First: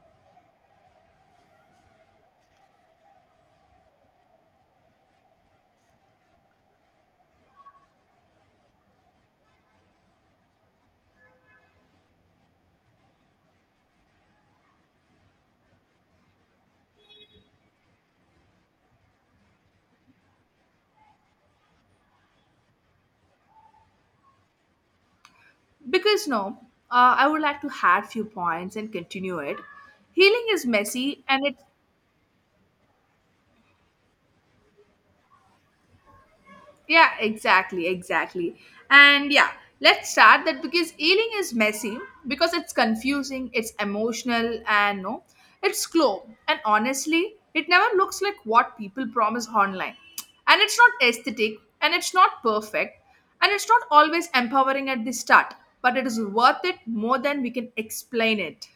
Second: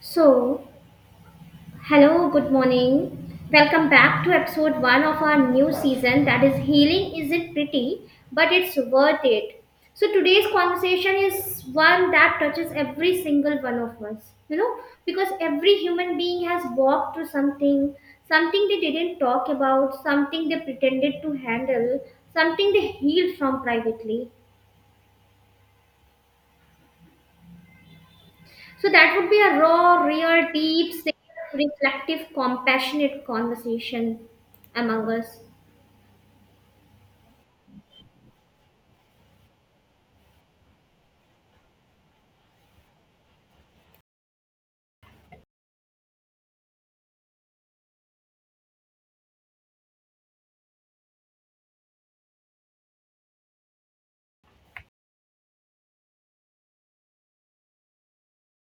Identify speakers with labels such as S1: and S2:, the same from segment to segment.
S1: So, hello, good morning. Welcome back to episode one of our new season that is Healing Isn't Pretty, but It's Worth It. So, today's conversation is one that touches every single one of us, you know, because every human being has walked through something, something they didn't talk about, something they pretended to handle, something they healed from privately.
S2: Because no, I would like to add few points
S1: So
S2: and
S1: that would
S2: continue
S1: be
S2: it.
S1: a raw,
S2: Healing
S1: real,
S2: is
S1: deep, safe,
S2: messy and it...
S1: reflective, compassionate conversation among us.
S2: Yeah, exactly, exactly. And yeah, let's start that because healing is messy, because it's confusing, it's emotional, and no, it's slow, and honestly it never looks like what people promise online. And it's not aesthetic, and it's not perfect, and it's not always empowering at the start, but it is worth it more than we can explain it.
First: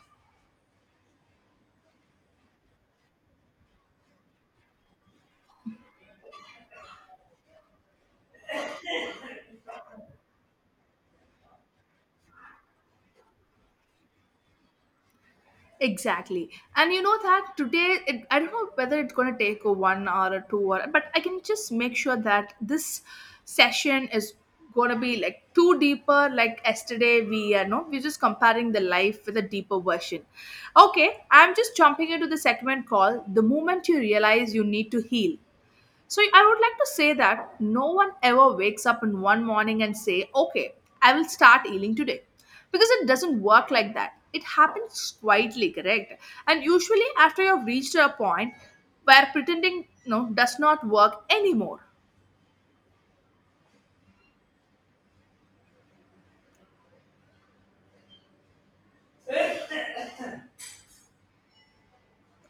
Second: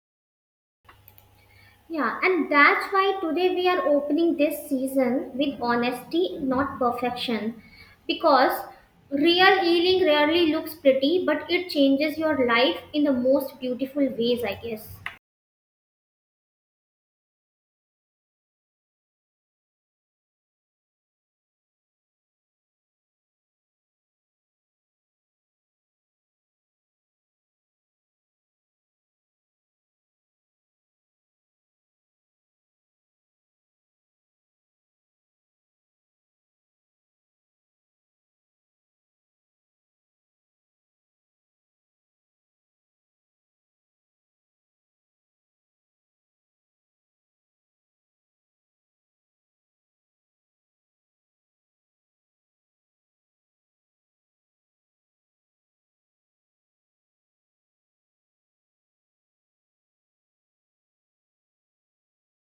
S1: Yeah, and that's why today we are opening this season with honesty, not perfection. Because real healing rarely looks pretty, but it changes your life in the most beautiful ways, I guess.
S2: Exactly. And you know that today, it, I don't know whether it's going to take a 1 hour or 2 hour, but I can just make sure that this session is going to be like too deeper. Like yesterday, we are no, we're just comparing the life with a deeper version. Okay, I'm just jumping into the segment called The Moment You Realize You Need to Heal. So I would like to say that no one ever wakes up in one morning and say, "Okay, I will start healing today." Because it doesn't work like that. It happens quietly, correct? And usually after you've reached a point where pretending no does not work anymore.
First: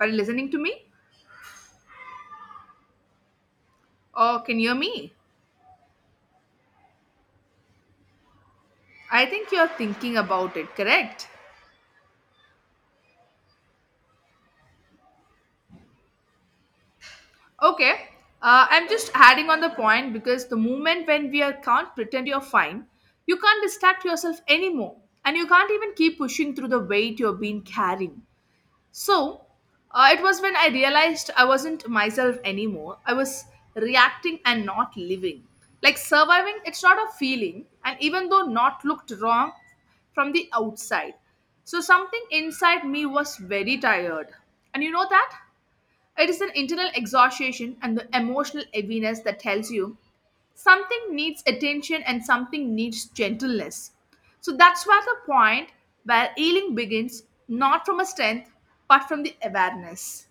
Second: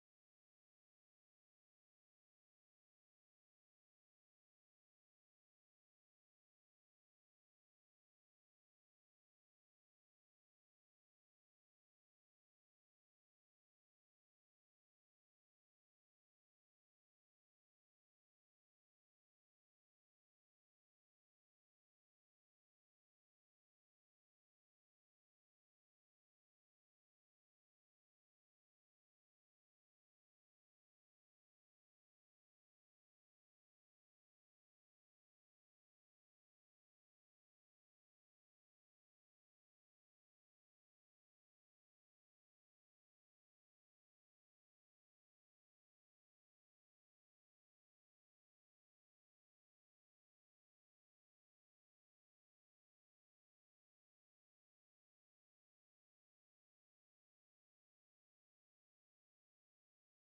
S2: Are you listening to me? Or can you hear me? I think you're thinking about it, correct? Okay. I'm just adding on the point because the moment when we are can't pretend you're fine, you can't distract yourself anymore, and you can't even keep pushing through the weight you are being carrying. So, it was when I realized I wasn't myself anymore. I was reacting and not living. Like surviving, it's not a feeling, and even though not looked wrong from the outside. So, something inside me was very tired. And you know that? It is an internal exhaustion and the emotional heaviness that tells you something needs attention and something needs gentleness. So that's where the point where healing begins, not from a strength, but from the awareness.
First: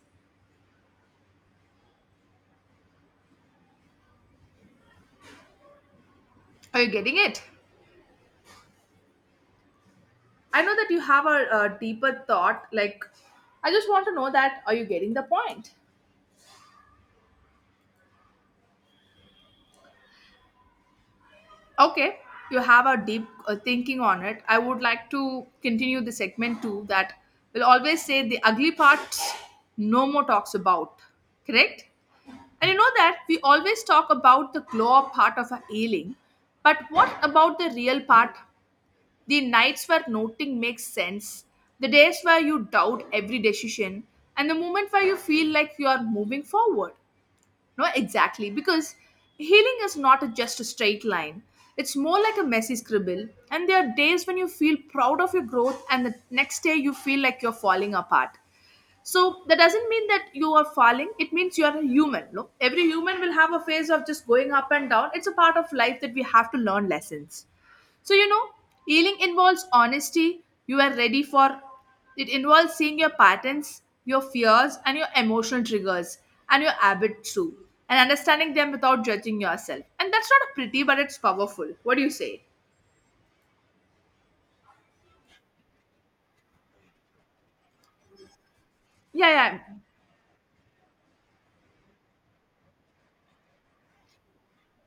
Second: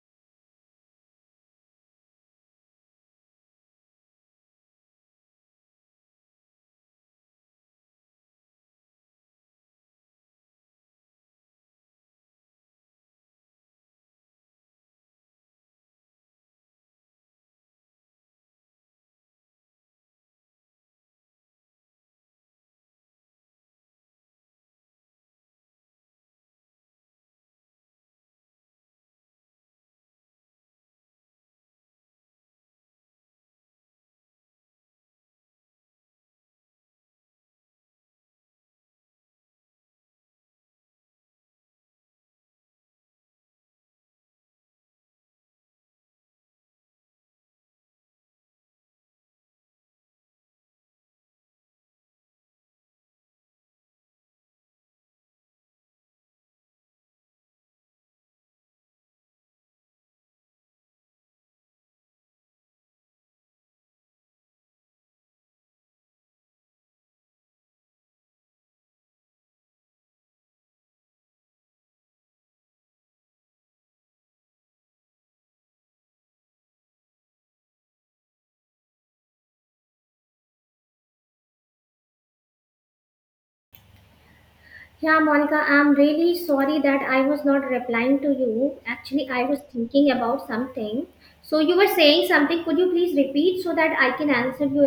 S2: Are you getting it? I know that you have a deeper thought. Like, I just want to know that are you getting the point? Okay, you have a deep thinking on it. I would like to continue the segment too that will always say the ugly parts no more talks about, correct? And you know that we always talk about the glow up part of a ailing, but what about the real part? The nights where nothing makes sense, the days where you doubt every decision, and the moment where you feel like you are moving forward. No, exactly. Because healing is not just a straight line. It's more like a messy scribble. And there are days when you feel proud of your growth, and the next day you feel like you're falling apart, so that doesn't mean that you are falling, it means you are a human. Look, every human will have a phase of just going up and down. It's a part of life that we have to learn lessons. So you know, healing involves honesty. You are ready for It involves seeing your patterns, your fears, and your emotional triggers, and your habits too, and understanding them without judging yourself. And that's not pretty, but it's powerful. What do you say?
S1: Yeah, Monica, I'm really sorry that I was not replying to you. Actually,
S2: Yeah,
S1: I
S2: yeah.
S1: was thinking about something. So, you were saying something. Could you please repeat so that I can answer you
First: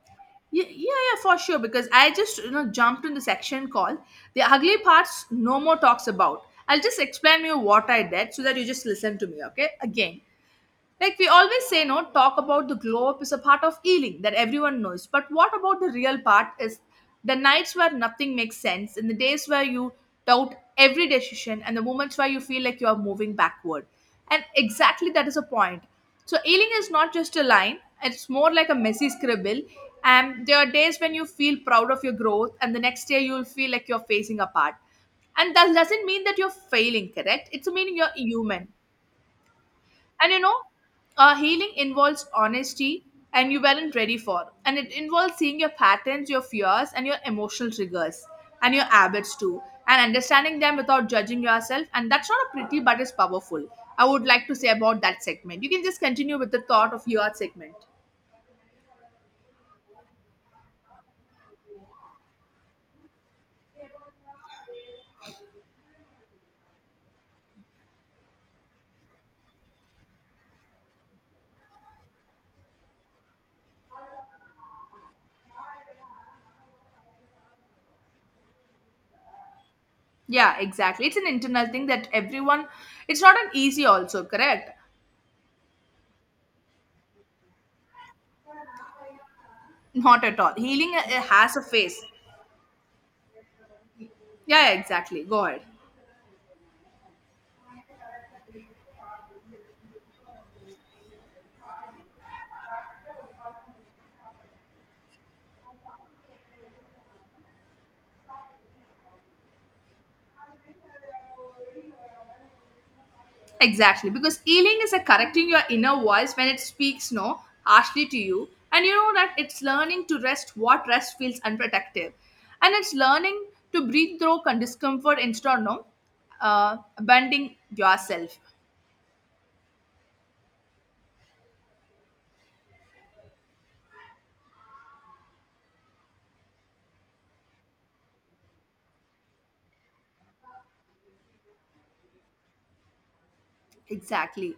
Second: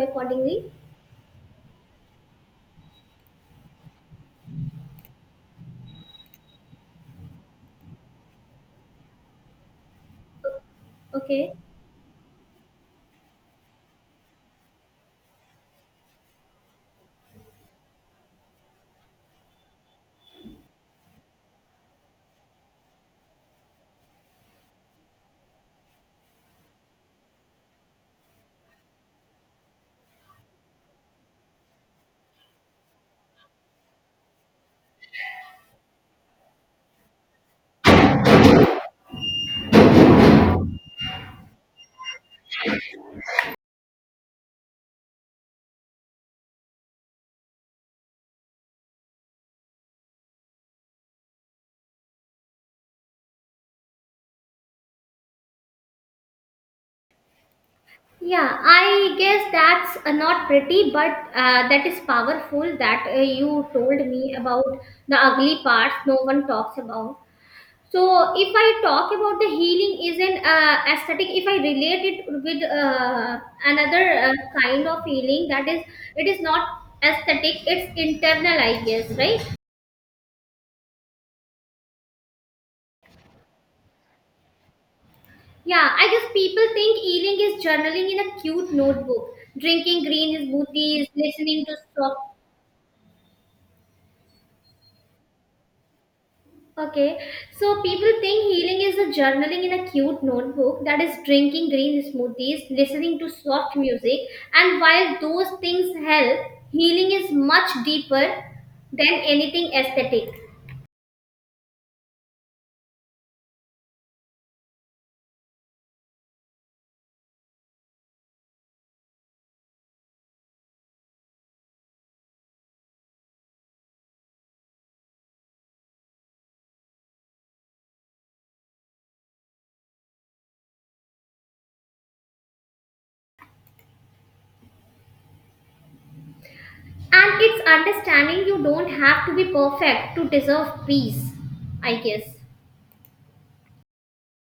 S2: Yeah, yeah,
S1: accordingly?
S2: yeah, for sure. Because I just you know jumped in the section called the ugly parts. No more talks about. I'll just explain you what I did so that you just listen to me, okay? Again, like we
S1: Okay.
S2: always say, no, talk about the glow up is a part of healing that everyone knows. But what about the real part is the nights where nothing makes sense, and the days where you doubt every decision, and the moments where you feel like you are moving backward. And exactly that is a point. So healing is not just a line, it's more like a messy scribble. And there are days when you feel proud of your growth, and the next day you'll feel like you're facing apart. And that doesn't mean that you're failing, correct? It's meaning you're human. And you know, healing involves honesty and you weren't ready for. And it involves seeing your patterns, your fears, and your emotional triggers and your habits too, and understanding them without judging yourself. And that's not a pretty, but it's powerful. I would like to say about that segment. You can just continue with the thought of your segment.
S1: Yeah, I guess that's not pretty, but that is powerful that you told me about the ugly parts no one talks about. So, if I talk about the healing is an aesthetic, if I relate it with another kind of healing, that is, it is not aesthetic, it's internal, I guess, right?
S2: Yeah, exactly. It's an internal thing that everyone, it's not an easy, also, correct?
S1: Yeah, I guess people think healing is journaling in a cute notebook, drinking
S2: Not
S1: green
S2: at all. Healing
S1: smoothies,
S2: has a
S1: listening to
S2: face.
S1: soft.
S2: Yeah, yeah, exactly. Go ahead.
S1: Okay, so people think healing is a journaling in a cute notebook that is drinking green smoothies, listening to soft music, and while those things help, healing is much deeper than anything aesthetic.
S2: Exactly, because healing is a correcting your inner voice when it speaks no harshly to you, and you know that it's learning to rest what rest feels unprotective, and it's learning to breathe through discomfort instead of no, abandoning yourself.
S1: And it's understanding you don't have to be perfect to deserve peace, I guess.
S2: Exactly.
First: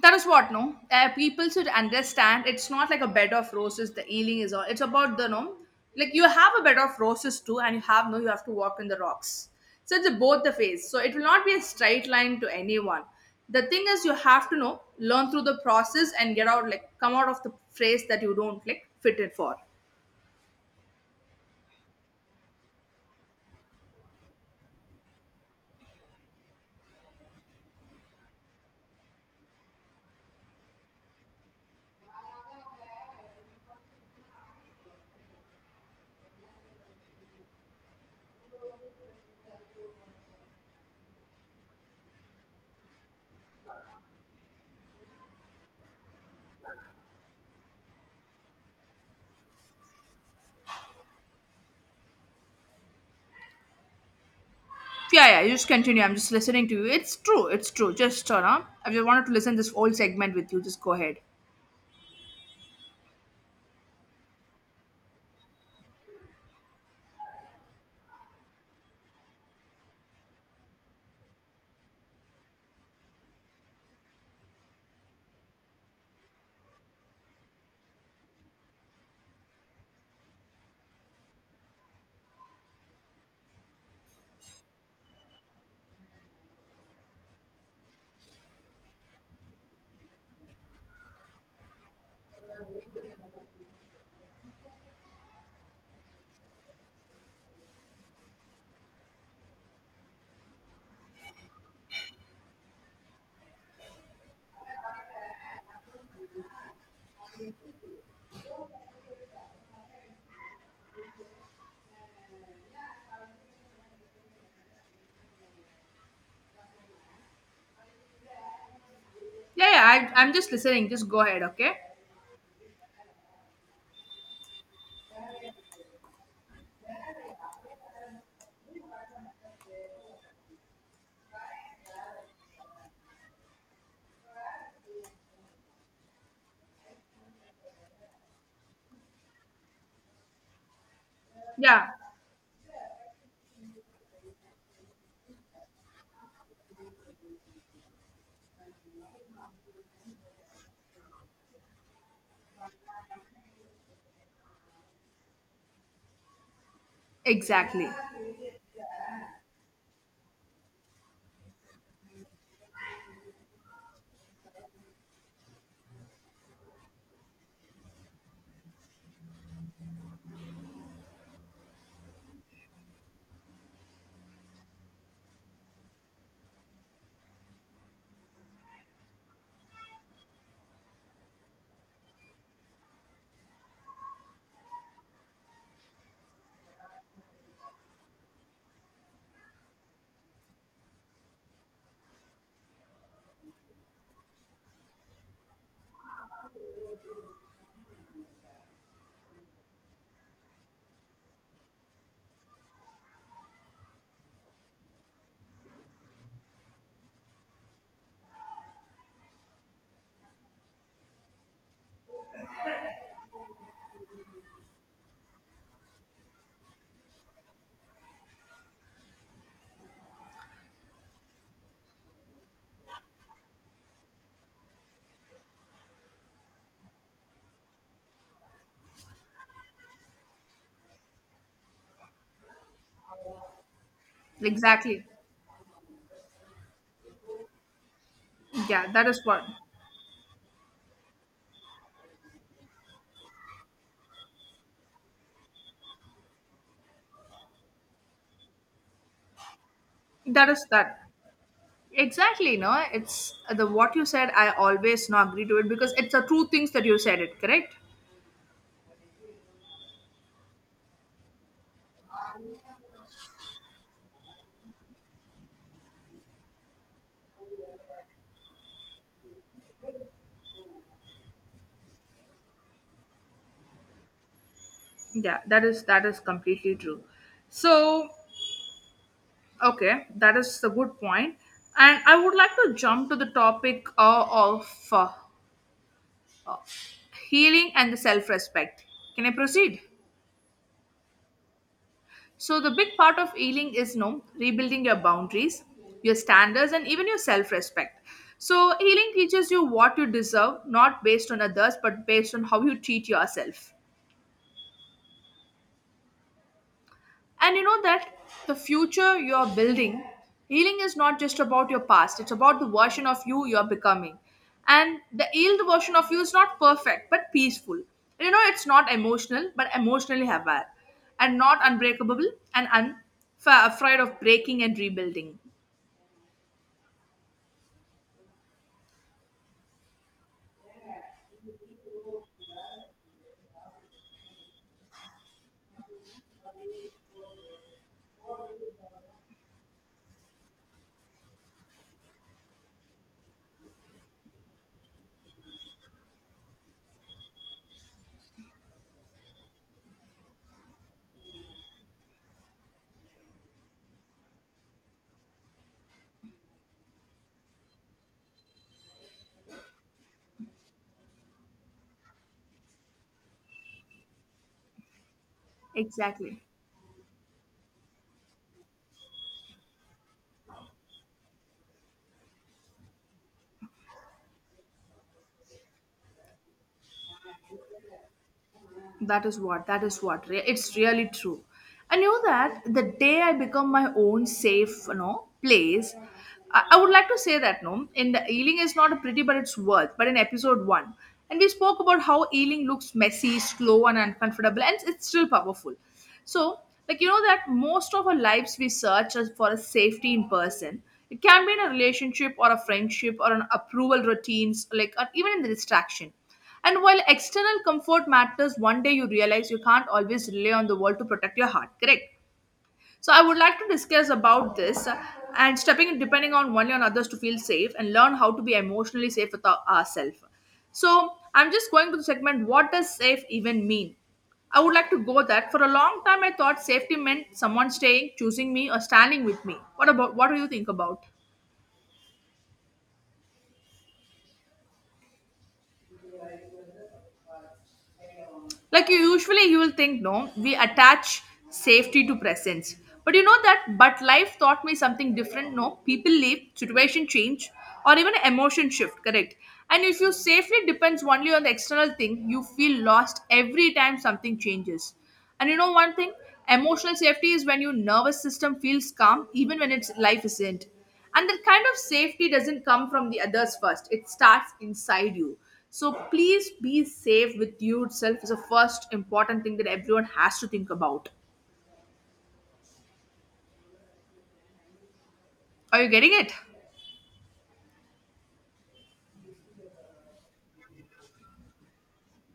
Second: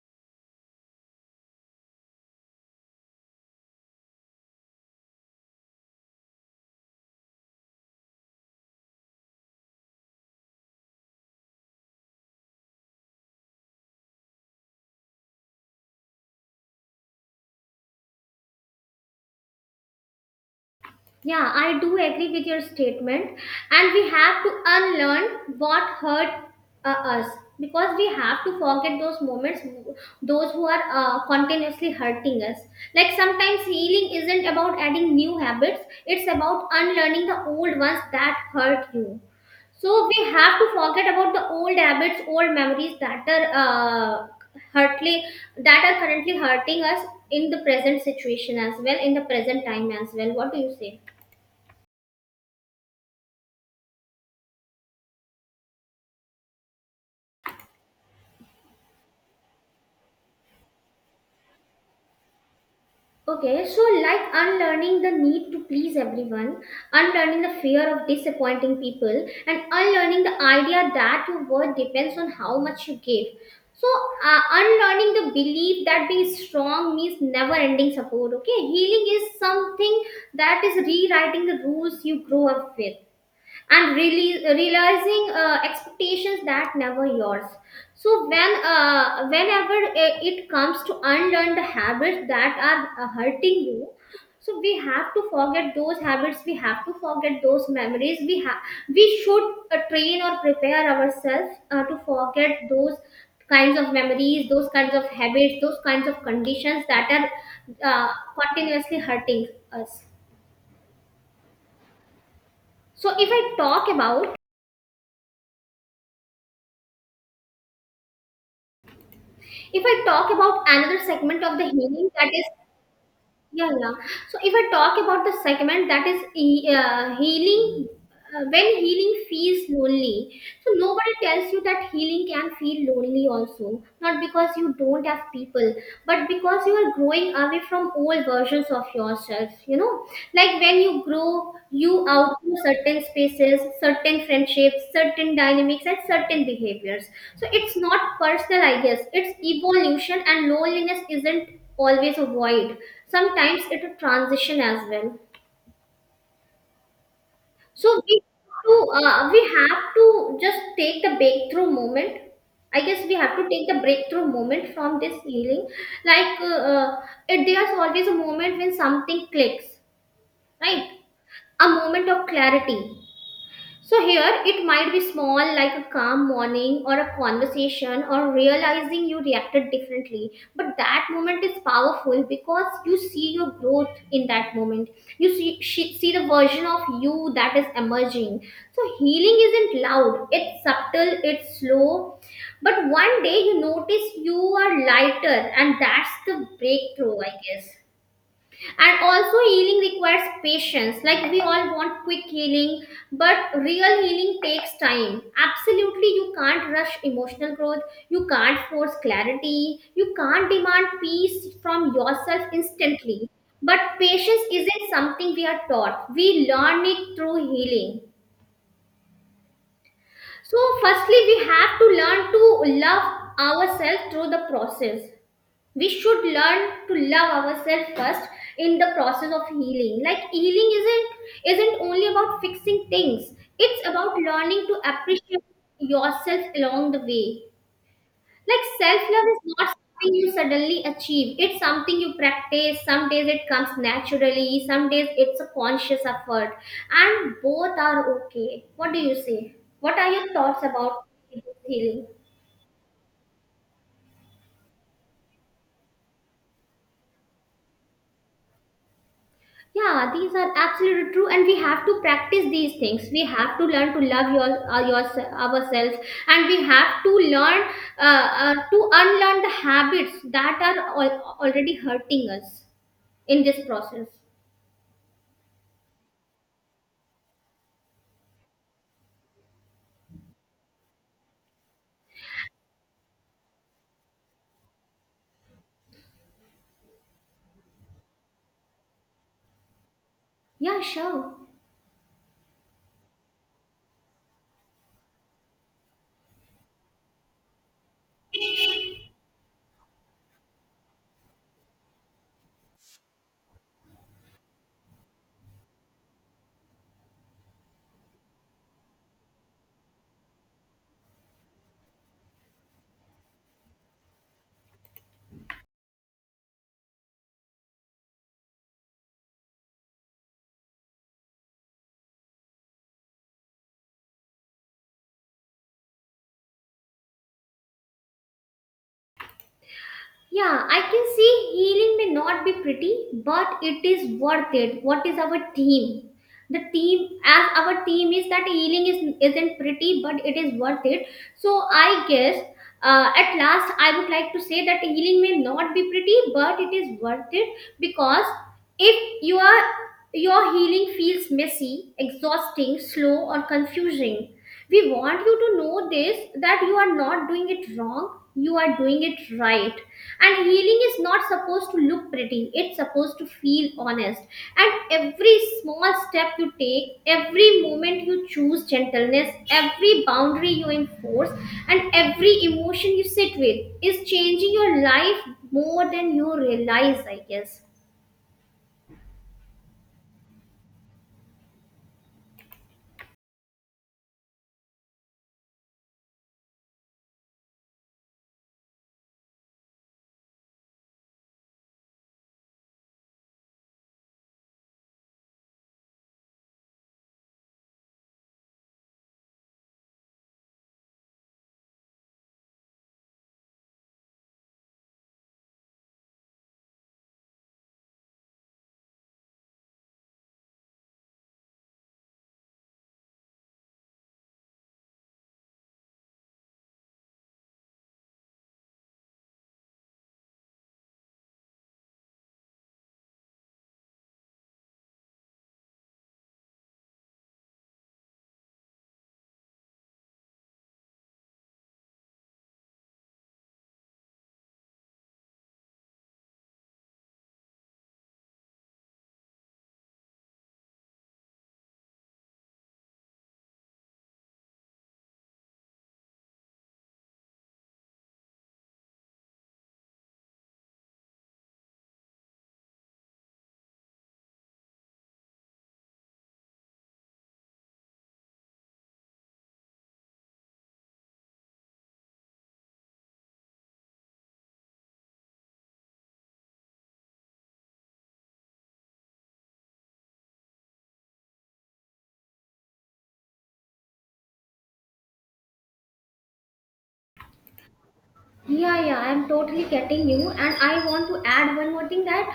S2: That is what no, people should understand. It's not like a bed of roses. The healing is all. It's about the no, like you have a bed of roses too, and you have no. You have to walk in the rocks. So it's a both the phase. So it will not be a straight line to anyone. The thing is, you have to know learn through the process and get out like come out of the phase that you don't like fit it for.
S1: Yeah, I do agree with your statement. And we have to unlearn what hurt us because we have to forget those moments, those who are continuously hurting us. Like sometimes healing isn't about adding new habits, it's about unlearning the old ones that hurt you. So we have to forget about the old habits, old memories that are hurtly, that are currently hurting us in the present situation as well, in the present time as well. What do you say?
S2: Yeah, yeah. You just continue. I'm just listening to you. It's true. It's true. Just turn on. I just wanted to listen this whole segment with you. Just go ahead.
S1: Okay, so like unlearning the need to please everyone, unlearning the fear of disappointing people, and unlearning the idea that your worth depends on how much you give. So, unlearning the belief that being strong means never ending support. Okay, healing is something that is rewriting the rules you grow up with and really realizing expectations that never yours. So when whenever it comes to unlearn the habits that are hurting you, so we have to forget those habits, we have to forget those memories, we should train or prepare ourselves to forget those kinds of memories, those kinds of habits, those kinds of conditions that are uh, continuously hurting us. so if i talk about
S2: Yeah,
S1: If I
S2: yeah. I,
S1: talk
S2: I'm just
S1: about
S2: listening.
S1: another
S2: Just go ahead.
S1: segment of the
S2: Okay.
S1: healing, that is yeah, yeah. So if I talk about the segment that is healing, when healing feels lonely. So nobody tells you that healing can feel lonely also. Not because you don't have people, but because you are growing away from old versions of yourself. You know, like when you grow,
S2: Yeah.
S1: you outgrow certain spaces, certain friendships, certain dynamics, and certain behaviors. So it's not personal, I guess. It's evolution, and loneliness isn't always a void. Sometimes it will transition as well. So
S2: Exactly.
S1: we have to just take the breakthrough moment. I guess we have to take the breakthrough moment from this healing. like uh, uh, there's always a moment when something clicks, right? A moment of clarity. So here it might be small, like a calm morning or a conversation or realizing you reacted differently. But that moment is powerful because you see your growth in that moment. See the version of you that is emerging. So healing isn't loud. It's subtle. It's slow. But one day you notice you are lighter, and that's the breakthrough, I guess. And also healing requires patience. Like we all want quick healing, but real healing takes time. Absolutely, you can't rush emotional growth, you can't force clarity, you can't demand peace from yourself instantly. But patience isn't something we are taught, we learn it through healing. So firstly we have to learn to love ourselves through the process. We should learn to love ourselves first in the process of healing. Like healing isn't only about fixing things, it's about learning to
S2: Exactly.
S1: appreciate yourself along the way. Like
S2: Yeah, that
S1: self
S2: is
S1: love
S2: what.
S1: is not something you suddenly achieve, it's something you practice. Some days it comes naturally, some days it's a conscious effort, and both are okay. What do you say? What are your
S2: That
S1: thoughts
S2: is that.
S1: about healing?
S2: Exactly. No, it's the what you said. I always no agree to it because it's the true things that you said. It correct.
S1: Yeah, these are absolutely true, and we have to practice these things. We have to learn to love your ourselves, and we have to learn to unlearn the habits that are already hurting us in this process.
S2: Yeah, that is completely true. So okay, that is a good point. And I would like to jump to the topic of uh, uh, healing and the self-respect. Can I proceed?
S1: Yeah, sure.
S2: So, the big part of healing is you know, rebuilding your boundaries, your standards, and even your self respect. So, healing teaches you what you deserve, not based on others, but based on how you treat yourself. And you know that the future you're building, healing is not just about your past, it's about the version of you you're becoming. And the healed version of you is not perfect, but peaceful. You know, it's not emotional, but emotionally aware, and not unbreakable and unafraid of breaking and rebuilding.
S1: Yeah, I can see healing may not be pretty, but it is worth it. What is our theme? The theme, as our theme is that healing is isn't pretty, but it is worth it. So I guess at last I would like to say that healing may not be pretty, but it is worth it because if you are, your healing feels messy, exhausting, slow, or confusing, we want you to know this: that you are not doing it wrong, you are doing it right. And healing is not supposed to look pretty, it's supposed to feel honest. And every small step
S2: Exactly.
S1: you take, every moment you choose gentleness, every boundary you enforce, and every emotion you sit with is changing your life more than you realize, I guess.
S2: That is what. That is what. It's really true. I knew that the day I become my own safe, you know, place. I would like to say that no, in the Ealing is not a pretty, but it's worth. But in episode 1, and we spoke about how Ealing looks messy, slow, and uncomfortable, and it's still powerful. So, like you know that most of our lives we search for a safety in person. It can be in a relationship or a friendship or an approval routines, like or even in the distraction. And while external comfort matters, one day you realize you can't always rely on the world to protect your heart, correct? So I would like to discuss about this, and stepping in depending on one on others to feel safe and learn how to be emotionally safe with ourselves. So I'm just going to the segment what does safe even mean? I would like to go that for a long time I thought safety meant someone staying, choosing me or standing with me. What about what do you think about? Like you usually you will think no, we attach safety to presence, but you know that, but life taught me something different. No, people leave, situation change, or even emotion shift, correct? And if you safely depends only on the external thing, you feel lost every time something changes. And you know one thing, emotional safety is when your nervous system feels calm even when its life isn't. And that kind of safety doesn't come from the others first, it starts inside you. So please be safe with yourself is the first important thing that everyone has to think about. Are you getting it?
S1: Yeah, yeah, I'm totally getting you, and I want to add one more thing, that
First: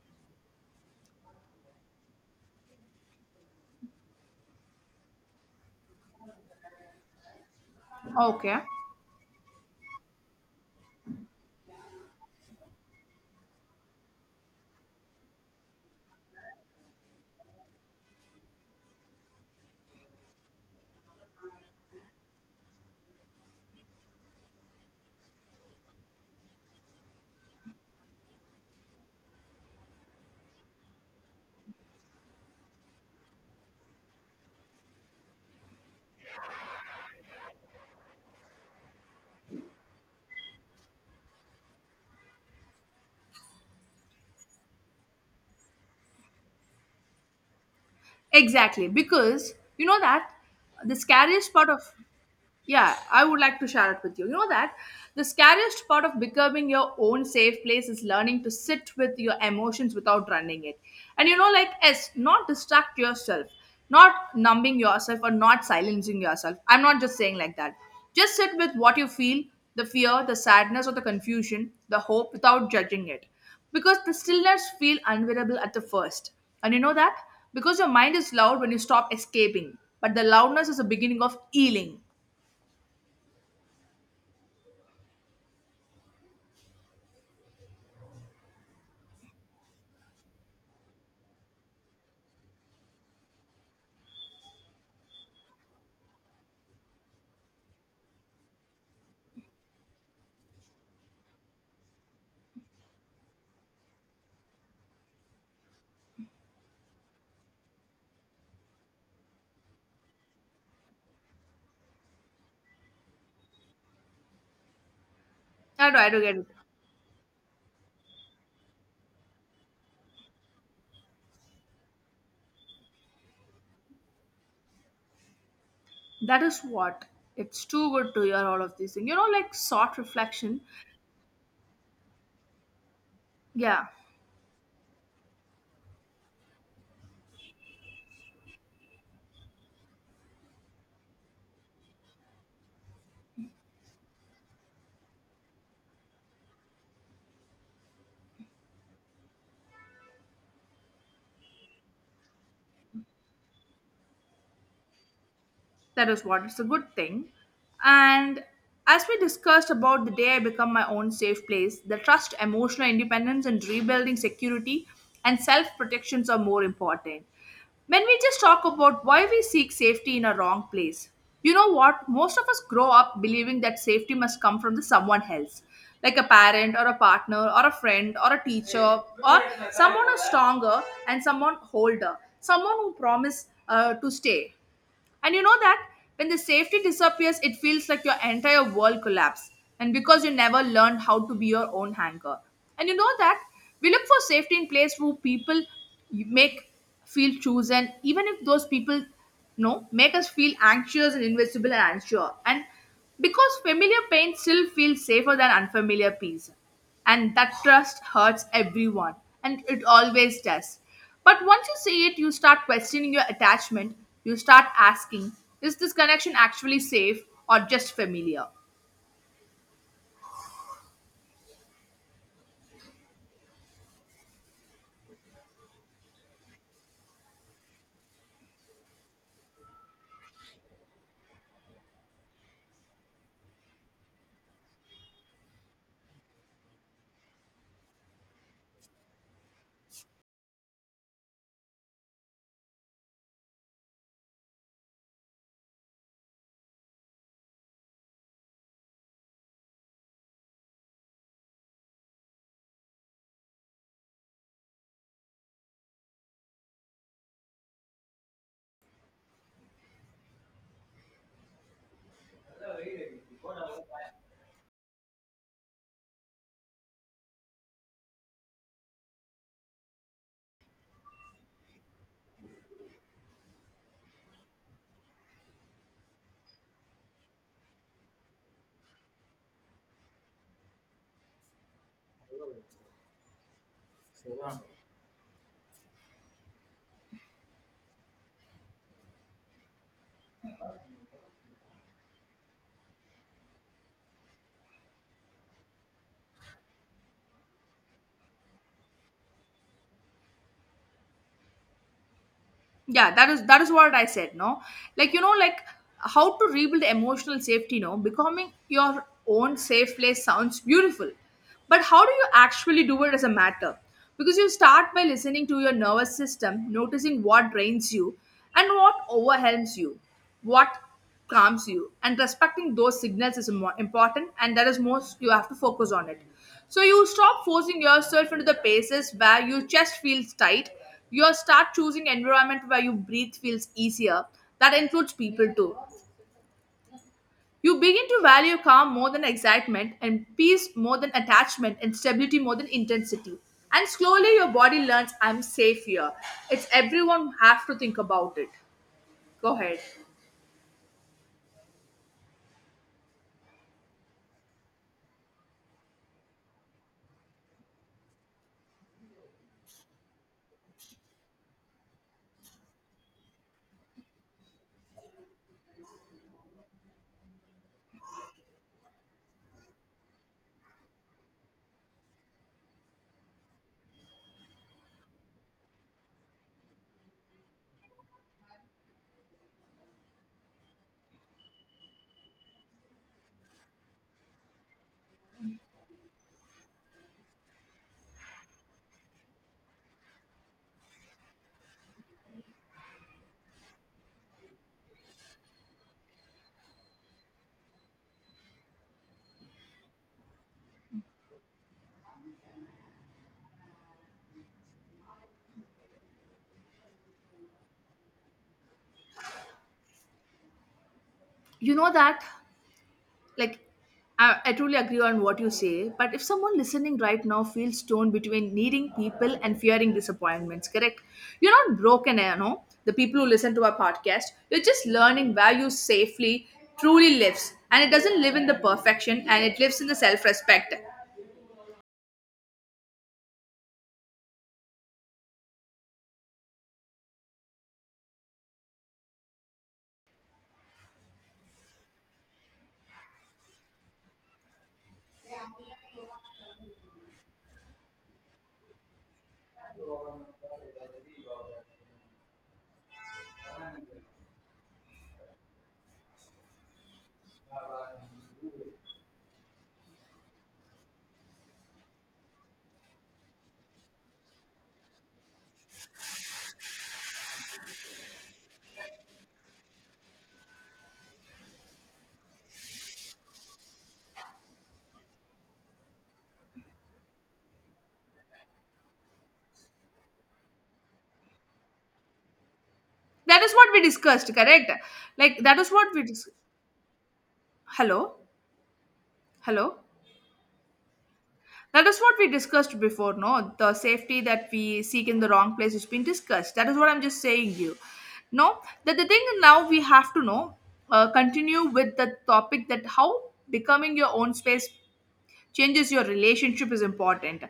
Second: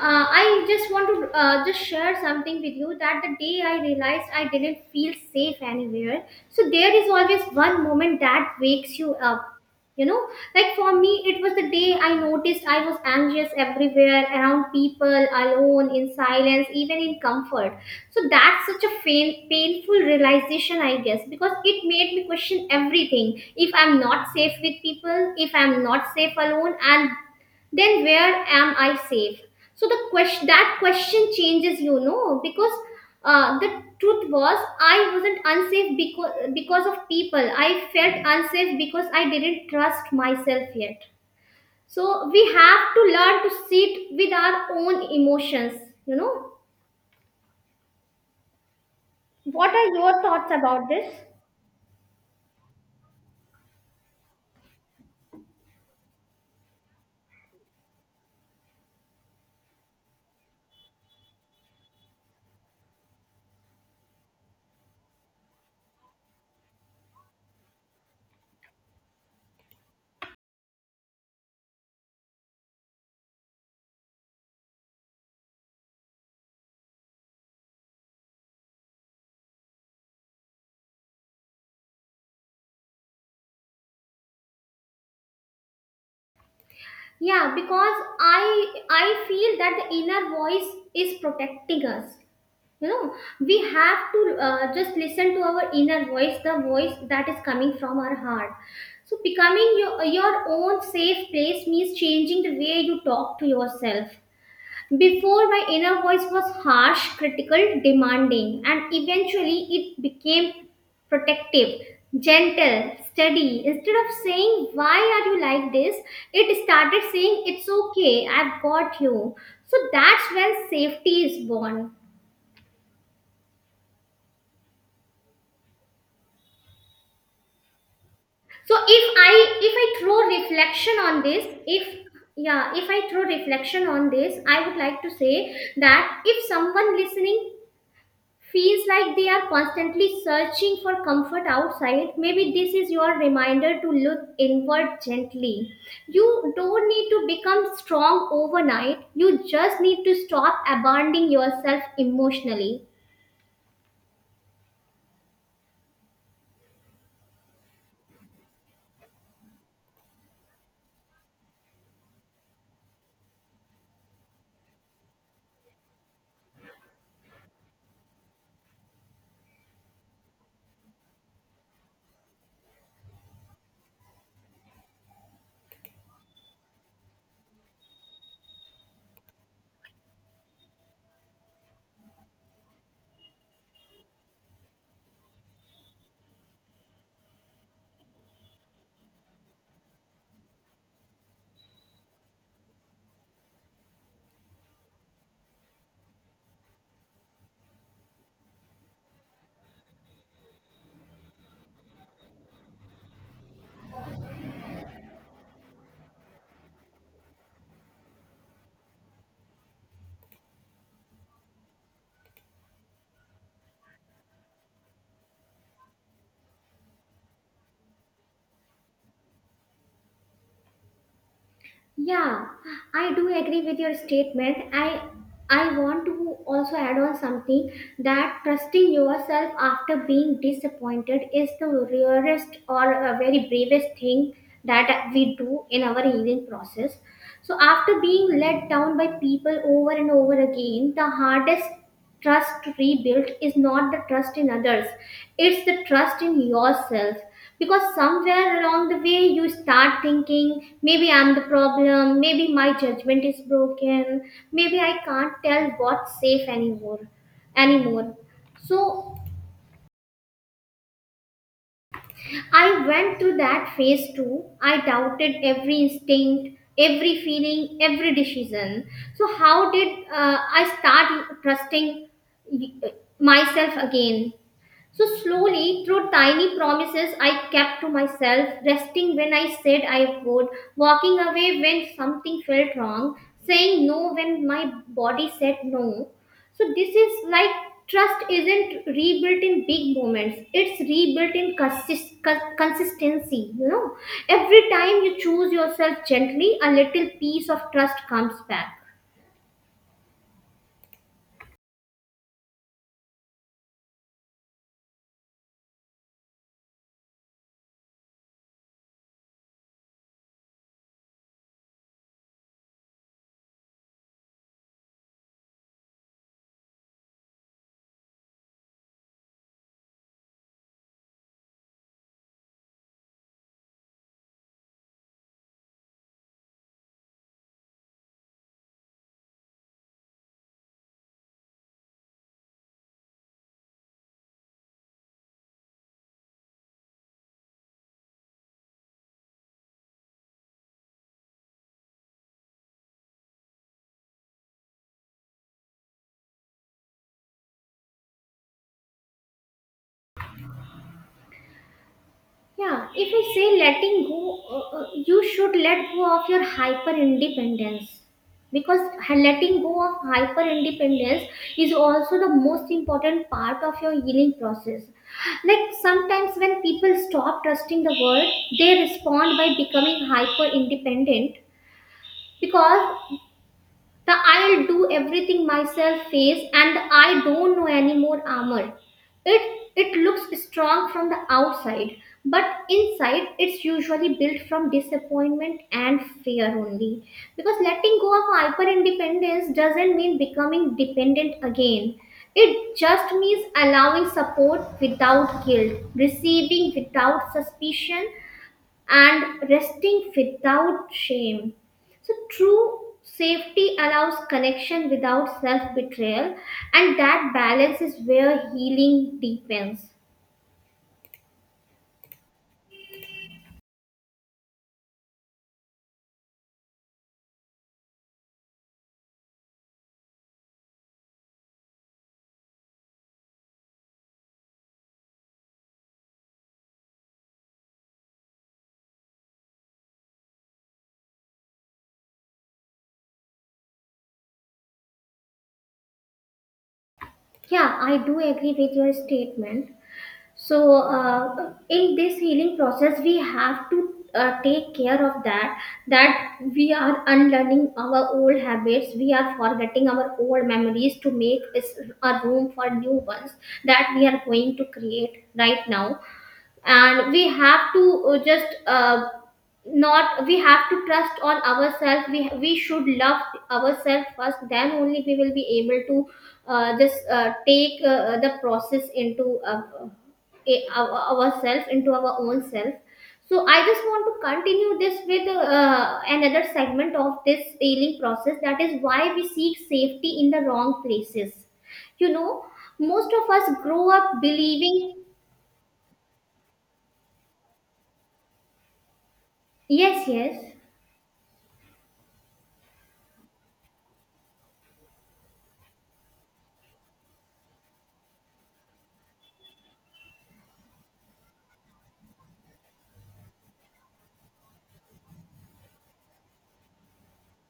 S1: I just want to just share something with you, that the day I realized I didn't feel safe anywhere. So there is always one moment that
S2: Okay.
S1: wakes you up. You know, like for me, it was the day I noticed I was anxious everywhere, around people, alone, in silence, even in comfort. So that's such a painful realization, I guess, because it made me question everything. If I'm not safe with people, if I'm not safe alone, and then where am I safe? So the question that question changes, you know, because the truth was I wasn't unsafe because of people. I felt unsafe because I didn't trust myself yet. So we have to learn to sit with our own emotions, you know.
S2: Exactly, because
S1: What are
S2: you know
S1: your
S2: that
S1: thoughts about
S2: the
S1: this?
S2: scariest part of... Yeah, I would like to share it with you. You know that the scariest part of becoming your own safe place is learning to sit with your emotions without running it. And you know, like s not distract yourself, not numbing yourself, or not silencing yourself. I'm not just saying like that, just sit with what you feel, the fear, the sadness, or the confusion, the hope, without judging it. Because the stillness feel unbearable at the first. And you know that, because your mind is loud when you stop escaping, but the loudness is the beginning of healing.
S1: Yeah, because I feel that the inner voice is protecting us. You know, we have to just listen to our inner voice, the voice that is coming from our heart. So becoming your own safe place means changing the way you talk to yourself. Before, my inner voice was harsh, critical, demanding, and eventually it became protective, gentle, steady. Instead of saying, "Why are you like this?"
S2: I do get it.
S1: it started saying, "It's okay, I've got you." So that's when safety is born.
S2: That is what. It's too good to hear all
S1: So
S2: of these things, you know, like
S1: if I
S2: soft
S1: throw
S2: reflection.
S1: reflection on this, if Yeah, if I throw
S2: Yeah.
S1: reflection on this, I would like to say that if someone listening feels like they are constantly searching for comfort outside, maybe this is your reminder to look inward gently. You don't need to become strong overnight, you just need to stop abandoning yourself emotionally.
S2: That is what, it's a good thing. And as we discussed about the day I become my own safe place, the trust, emotional independence, and rebuilding security and self protections are more important. When we just talk about why we seek safety in a wrong place, you know what? Most of us grow up believing that safety must come from the someone else, like a parent or a partner or a friend or a teacher or someone who's stronger and someone older, someone who promised to stay. And you know that when the safety disappears, it feels like your entire world collapses. And because you never learned how to be your own anchor. And you know that we look for safety in place where people make feel chosen, even if those people no make us feel anxious and invisible and unsure. And because familiar pain still feels safer than unfamiliar peace, and that trust hurts everyone, and it always does. But once you see it, you start questioning your attachment. You start asking, is this connection actually safe or just familiar?
S1: Yeah, I do agree with your statement. I want to also add on something, that trusting yourself after being disappointed is the rarest or a very bravest thing that we do in our healing process. So after being let down by people over and over again, the hardest trust rebuilt is not the trust in others, it's the trust in yourself, because somewhere along the way you start thinking, maybe I'm the problem, maybe my judgment is broken, maybe I can't tell what's safe anymore. So I went through that phase too. I doubted every instinct, every feeling, every decision. So how did I start trusting uh, myself again? So, slowly, through tiny promises I kept to myself, resting when I said I would, walking away when something felt wrong, saying no when my body said no. So, this is like trust isn't rebuilt in big moments, it's rebuilt in consistency. You know, every time you choose yourself gently, a little piece of trust comes back.
S2: Yeah, that is, that is what I said, no? Like, you know, like how to rebuild emotional safety, no? Becoming your own safe place sounds beautiful, but how do you actually do it as a matter? Because you start by listening to your nervous system, noticing what drains you and what overwhelms you, what calms you, and respecting those signals is more important, and that is most you have to focus on it. So you stop forcing yourself into the places where your chest feels tight. You start choosing environment where you breathe feels easier. That includes people too. You begin to value calm more than excitement, and peace more than attachment, and stability more than intensity. And slowly your body learns, I'm safe here. It's everyone have to think about it. Go ahead.
S1: Yeah, if I say letting go, you should let go of your hyper independence, because letting go of hyper independence is also the most important part of your healing process. Like sometimes when people stop trusting the world, they respond by becoming hyper independent because the "I'll do everything myself" phase, and the "I don't know any more" armor. It looks strong from the outside, but inside it's usually built from disappointment and fear only. Because letting go of hyper independence doesn't mean becoming dependent again. It just means allowing support without guilt, receiving without suspicion, and resting without shame. So, true safety allows connection without self betrayal, and that balance is where healing deepens.
S2: You know that, like, I truly agree on what you say, but if someone listening right now feels torn between needing people and fearing disappointments, correct? You're not broken. You know, the people who listen to our podcast, you're just learning where you safely truly lives, and it doesn't live in the perfection, and it lives in the self-respect.
S1: Yeah, I do agree with your statement. So, in this healing process, we have to take care of that we are unlearning our old habits, we are forgetting our old memories to make a room for new ones that we are going to create right now, and we have to just not we have to trust on ourselves, we should love ourselves first, then only we will be able to just take the process into our, ourselves into our own self. So I just want to continue this with another segment of this healing process, that is why we seek safety in the wrong places. You know, most of
S2: That is
S1: us
S2: what we
S1: grow up
S2: discussed, correct?
S1: believing.
S2: Like, that is what we hello? Hello?
S1: Yes, yes.
S2: That is what we discussed before, no? The safety that we seek in the wrong place has been discussed. That is what I'm just saying you. No, that the thing now we have to know, continue with the topic that how becoming your own space changes your relationship is important.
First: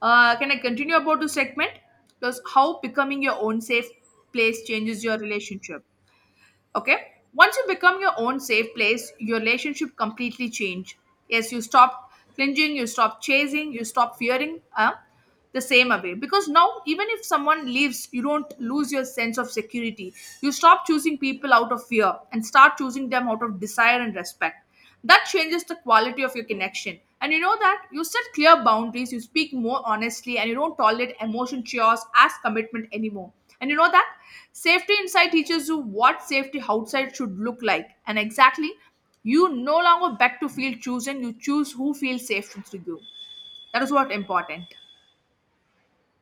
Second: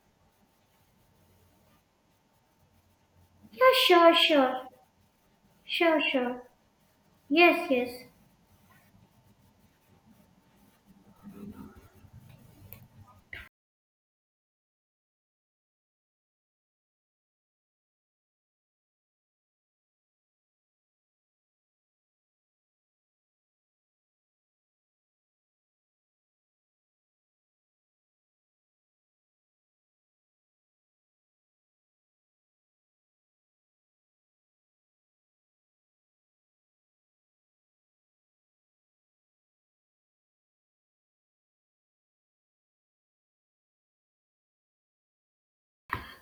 S2: Can I continue about the segment? Plus, how becoming your own
S1: Yeah,
S2: safe
S1: sure, sure,
S2: place changes your relationship.
S1: sure, sure.
S2: Okay? Once you
S1: Yes, yes.
S2: become your own safe place, your relationship completely change. Yes, you stop clinging, you stop chasing, you stop fearing the same away. Because now, even if someone leaves, you don't lose your sense of security. You stop choosing people out of fear and start choosing them out of desire and respect. That changes the quality of your connection. And you know that you set clear boundaries, you speak more honestly, and you don't tolerate emotion chores as commitment anymore. And you know that safety inside teaches you what safety outside should look like, and exactly, you no longer beg to feel chosen, you choose who feels safe through you. That is what important.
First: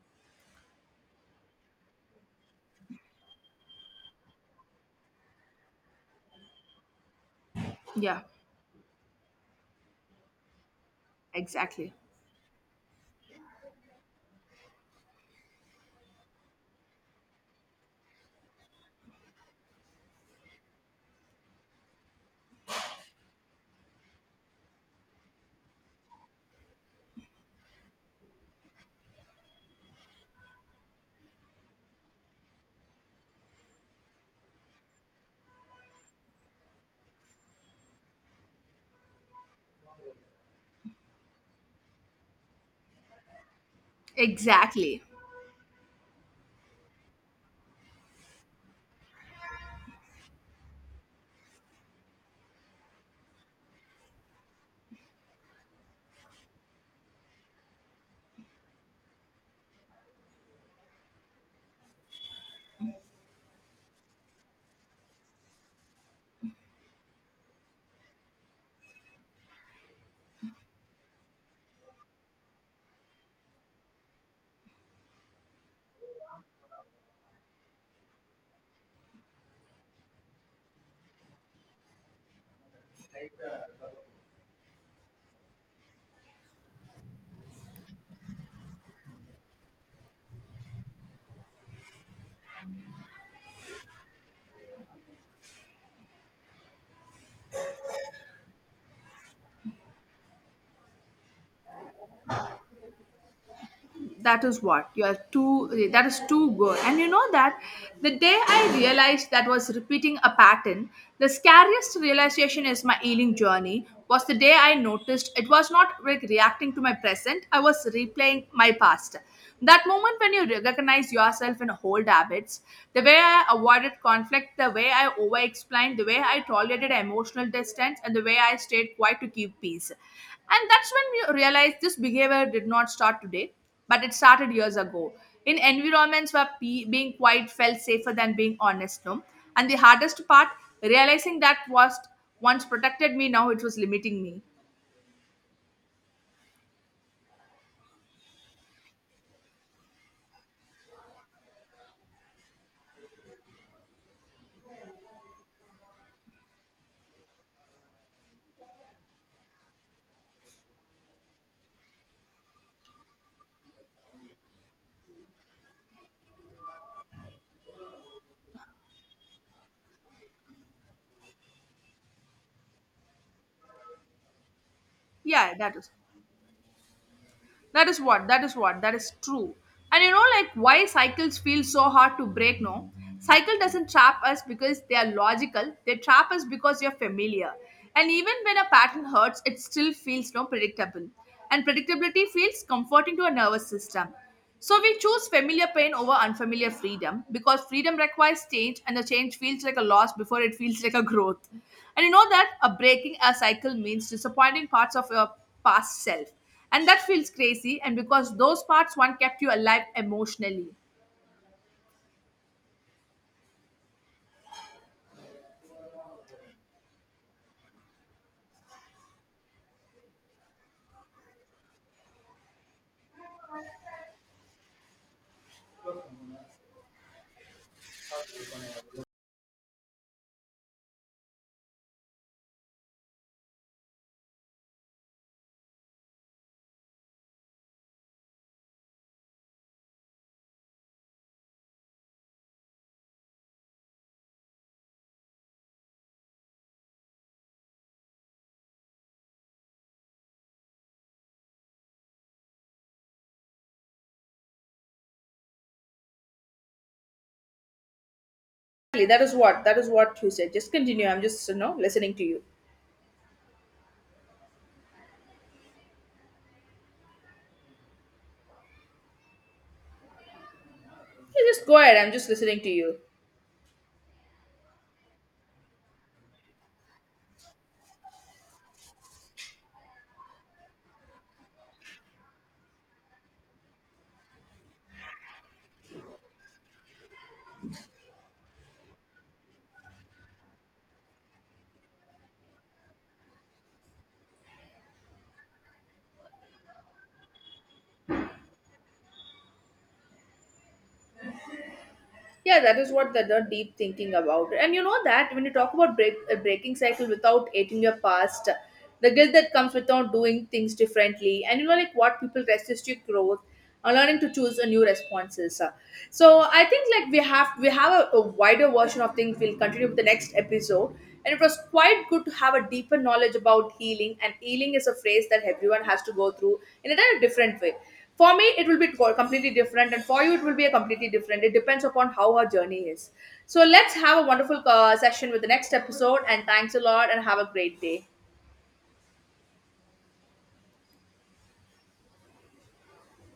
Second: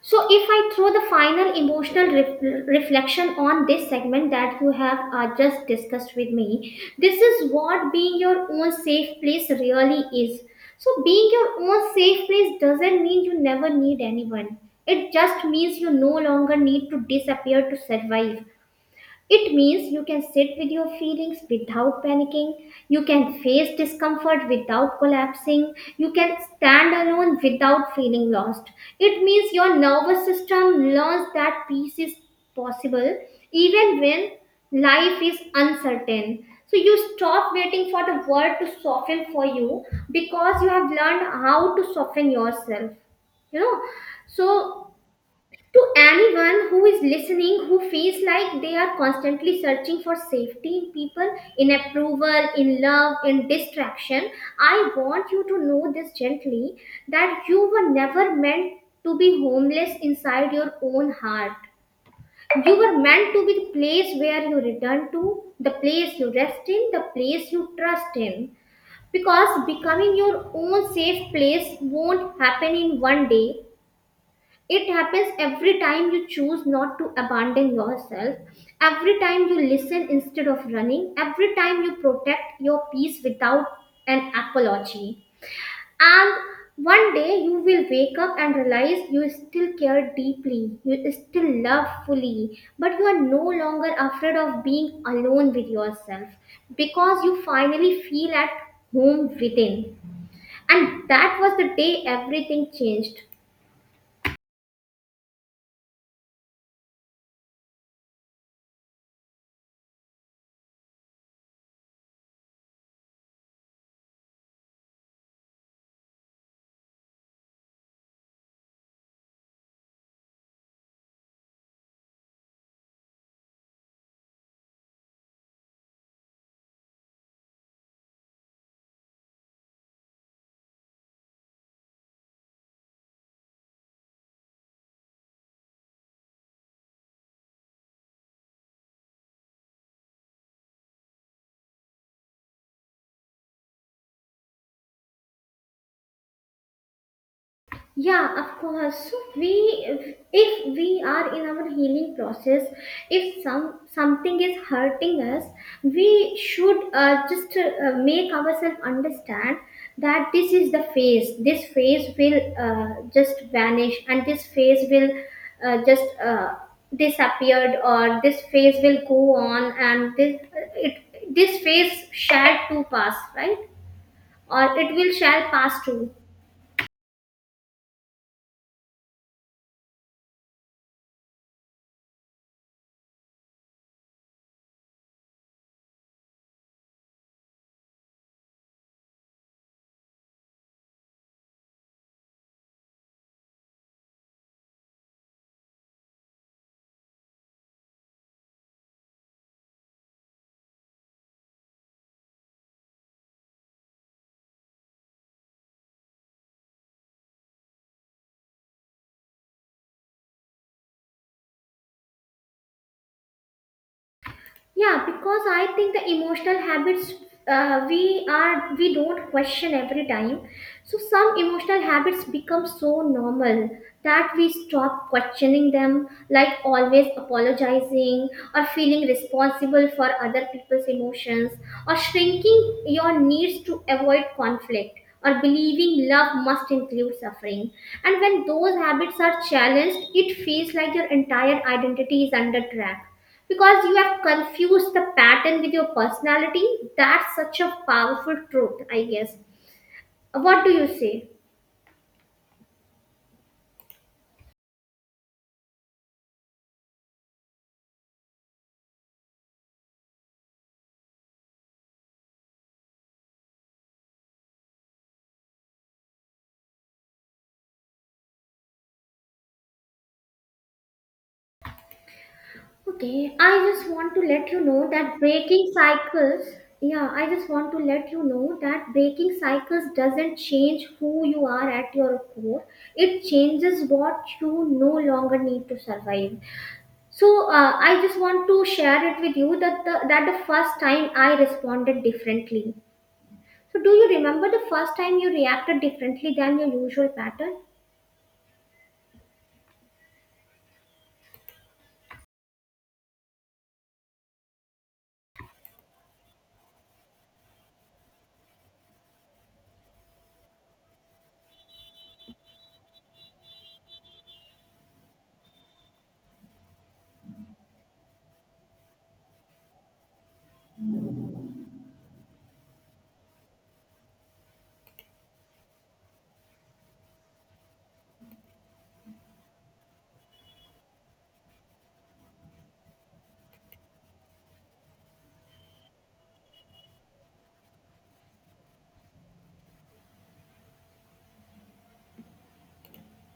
S1: So, if I throw the final emotional reflection on this segment that you have just discussed with me, this is what being
S2: Yeah,
S1: your own safe place really is. So, being your own
S2: exactly,
S1: safe place doesn't mean you never need anyone, it just means you no longer need to disappear to survive. It means you can sit with your feelings without panicking, you can face discomfort without collapsing, you can stand alone without feeling lost. It means your nervous system learns that peace is possible even when life is uncertain. So you stop waiting for the world to soften for you because you have learned how to soften yourself, you know. So
S2: exactly.
S1: to anyone who is listening, who feels like they are constantly searching for safety in people, in approval, in love, in distraction, I want you to know this gently, that you were never meant to be homeless inside your own heart. You were meant to be the place where you return to, the place you rest in, the place you trust in. Because becoming your own safe place won't happen in 1 day, it happens every time you choose not to abandon yourself, every time you listen instead of running, every time you protect your peace without an apology. And 1 day you will wake up and realize you still care deeply, you still love fully, but you are no longer afraid of being alone with yourself because you finally feel at home within. And that was the day everything changed.
S2: That is what you are too, that is too good. And you know that the day I realized that was repeating a pattern, the scariest realization is my healing journey was the day I noticed it was not like reacting to my present, I was replaying my past. That moment when you recognize yourself in old habits, the way I avoided conflict, the way I over explained, the way I tolerated emotional distance, and the way I stayed quiet to keep peace. And that's when we realized this behavior did not start today, but it started years ago, in environments where being quiet felt safer than being honest, no? And the hardest part, realizing that was once protected me, now it was limiting me.
S1: Yeah, of course. So we, if we are in our healing process, if something is hurting us, we should just make ourselves understand that this is the phase. This phase will just vanish, and this phase will just disappeared, or this phase will go on, and this phase shall to pass, right? Or it will shall
S2: Yeah, that
S1: pass
S2: was,
S1: too.
S2: that is what, that is what, that is true. And you know, like why cycles feel so hard to break, no? Cycle doesn't trap us because they are logical, they trap us because you're familiar. And even when a pattern hurts, it still feels no predictable. And predictability feels comforting to a nervous system. So we choose familiar pain over unfamiliar freedom, because freedom requires change, and the change feels like a loss before it feels like a growth. And you know that a breaking a cycle means disappointing parts of your past self, and that feels crazy, and because those parts one kept you alive emotionally.
S1: Yeah, because I think the emotional habits, we don't question every time. So some emotional habits become so normal that we stop questioning them, like always apologizing, or feeling responsible for other people's emotions, or shrinking your needs to avoid conflict, or believing love must include suffering. And when those habits are challenged, it feels like your entire identity is under track because you have confused the pattern with your personality. That's such a powerful truth, I guess. What do you say?
S2: Exactly, that is what, that is what you said. Just continue, I'm just, you know, listening to you. Yeah, just go ahead. I'm just listening to you.
S1: Okay, I just want to let you know that breaking cycles, yeah, I just want to let you know that breaking cycles doesn't change who you are at your core. It changes what you no longer need to survive. So I just want to share it with you that that the first time I responded differently. So, do you remember the first time you reacted differently than your usual pattern?
S2: Yeah, that is what, the deep thinking about. And you know that when you talk about break, a breaking cycle without hating your past, the guilt that comes without doing things differently, and you know, like what people resist your growth, and learning to choose a new responses. So I think, like, we have a wider version of things, we'll continue with the next episode. And it was quite good to have a deeper knowledge about healing, and healing is a phrase that everyone has to go through in a kind of different way. For me it will be completely different, and for you it will be a completely different. It depends upon how our journey is. So let's have a wonderful session with the next episode, and thanks a lot, and have a great day.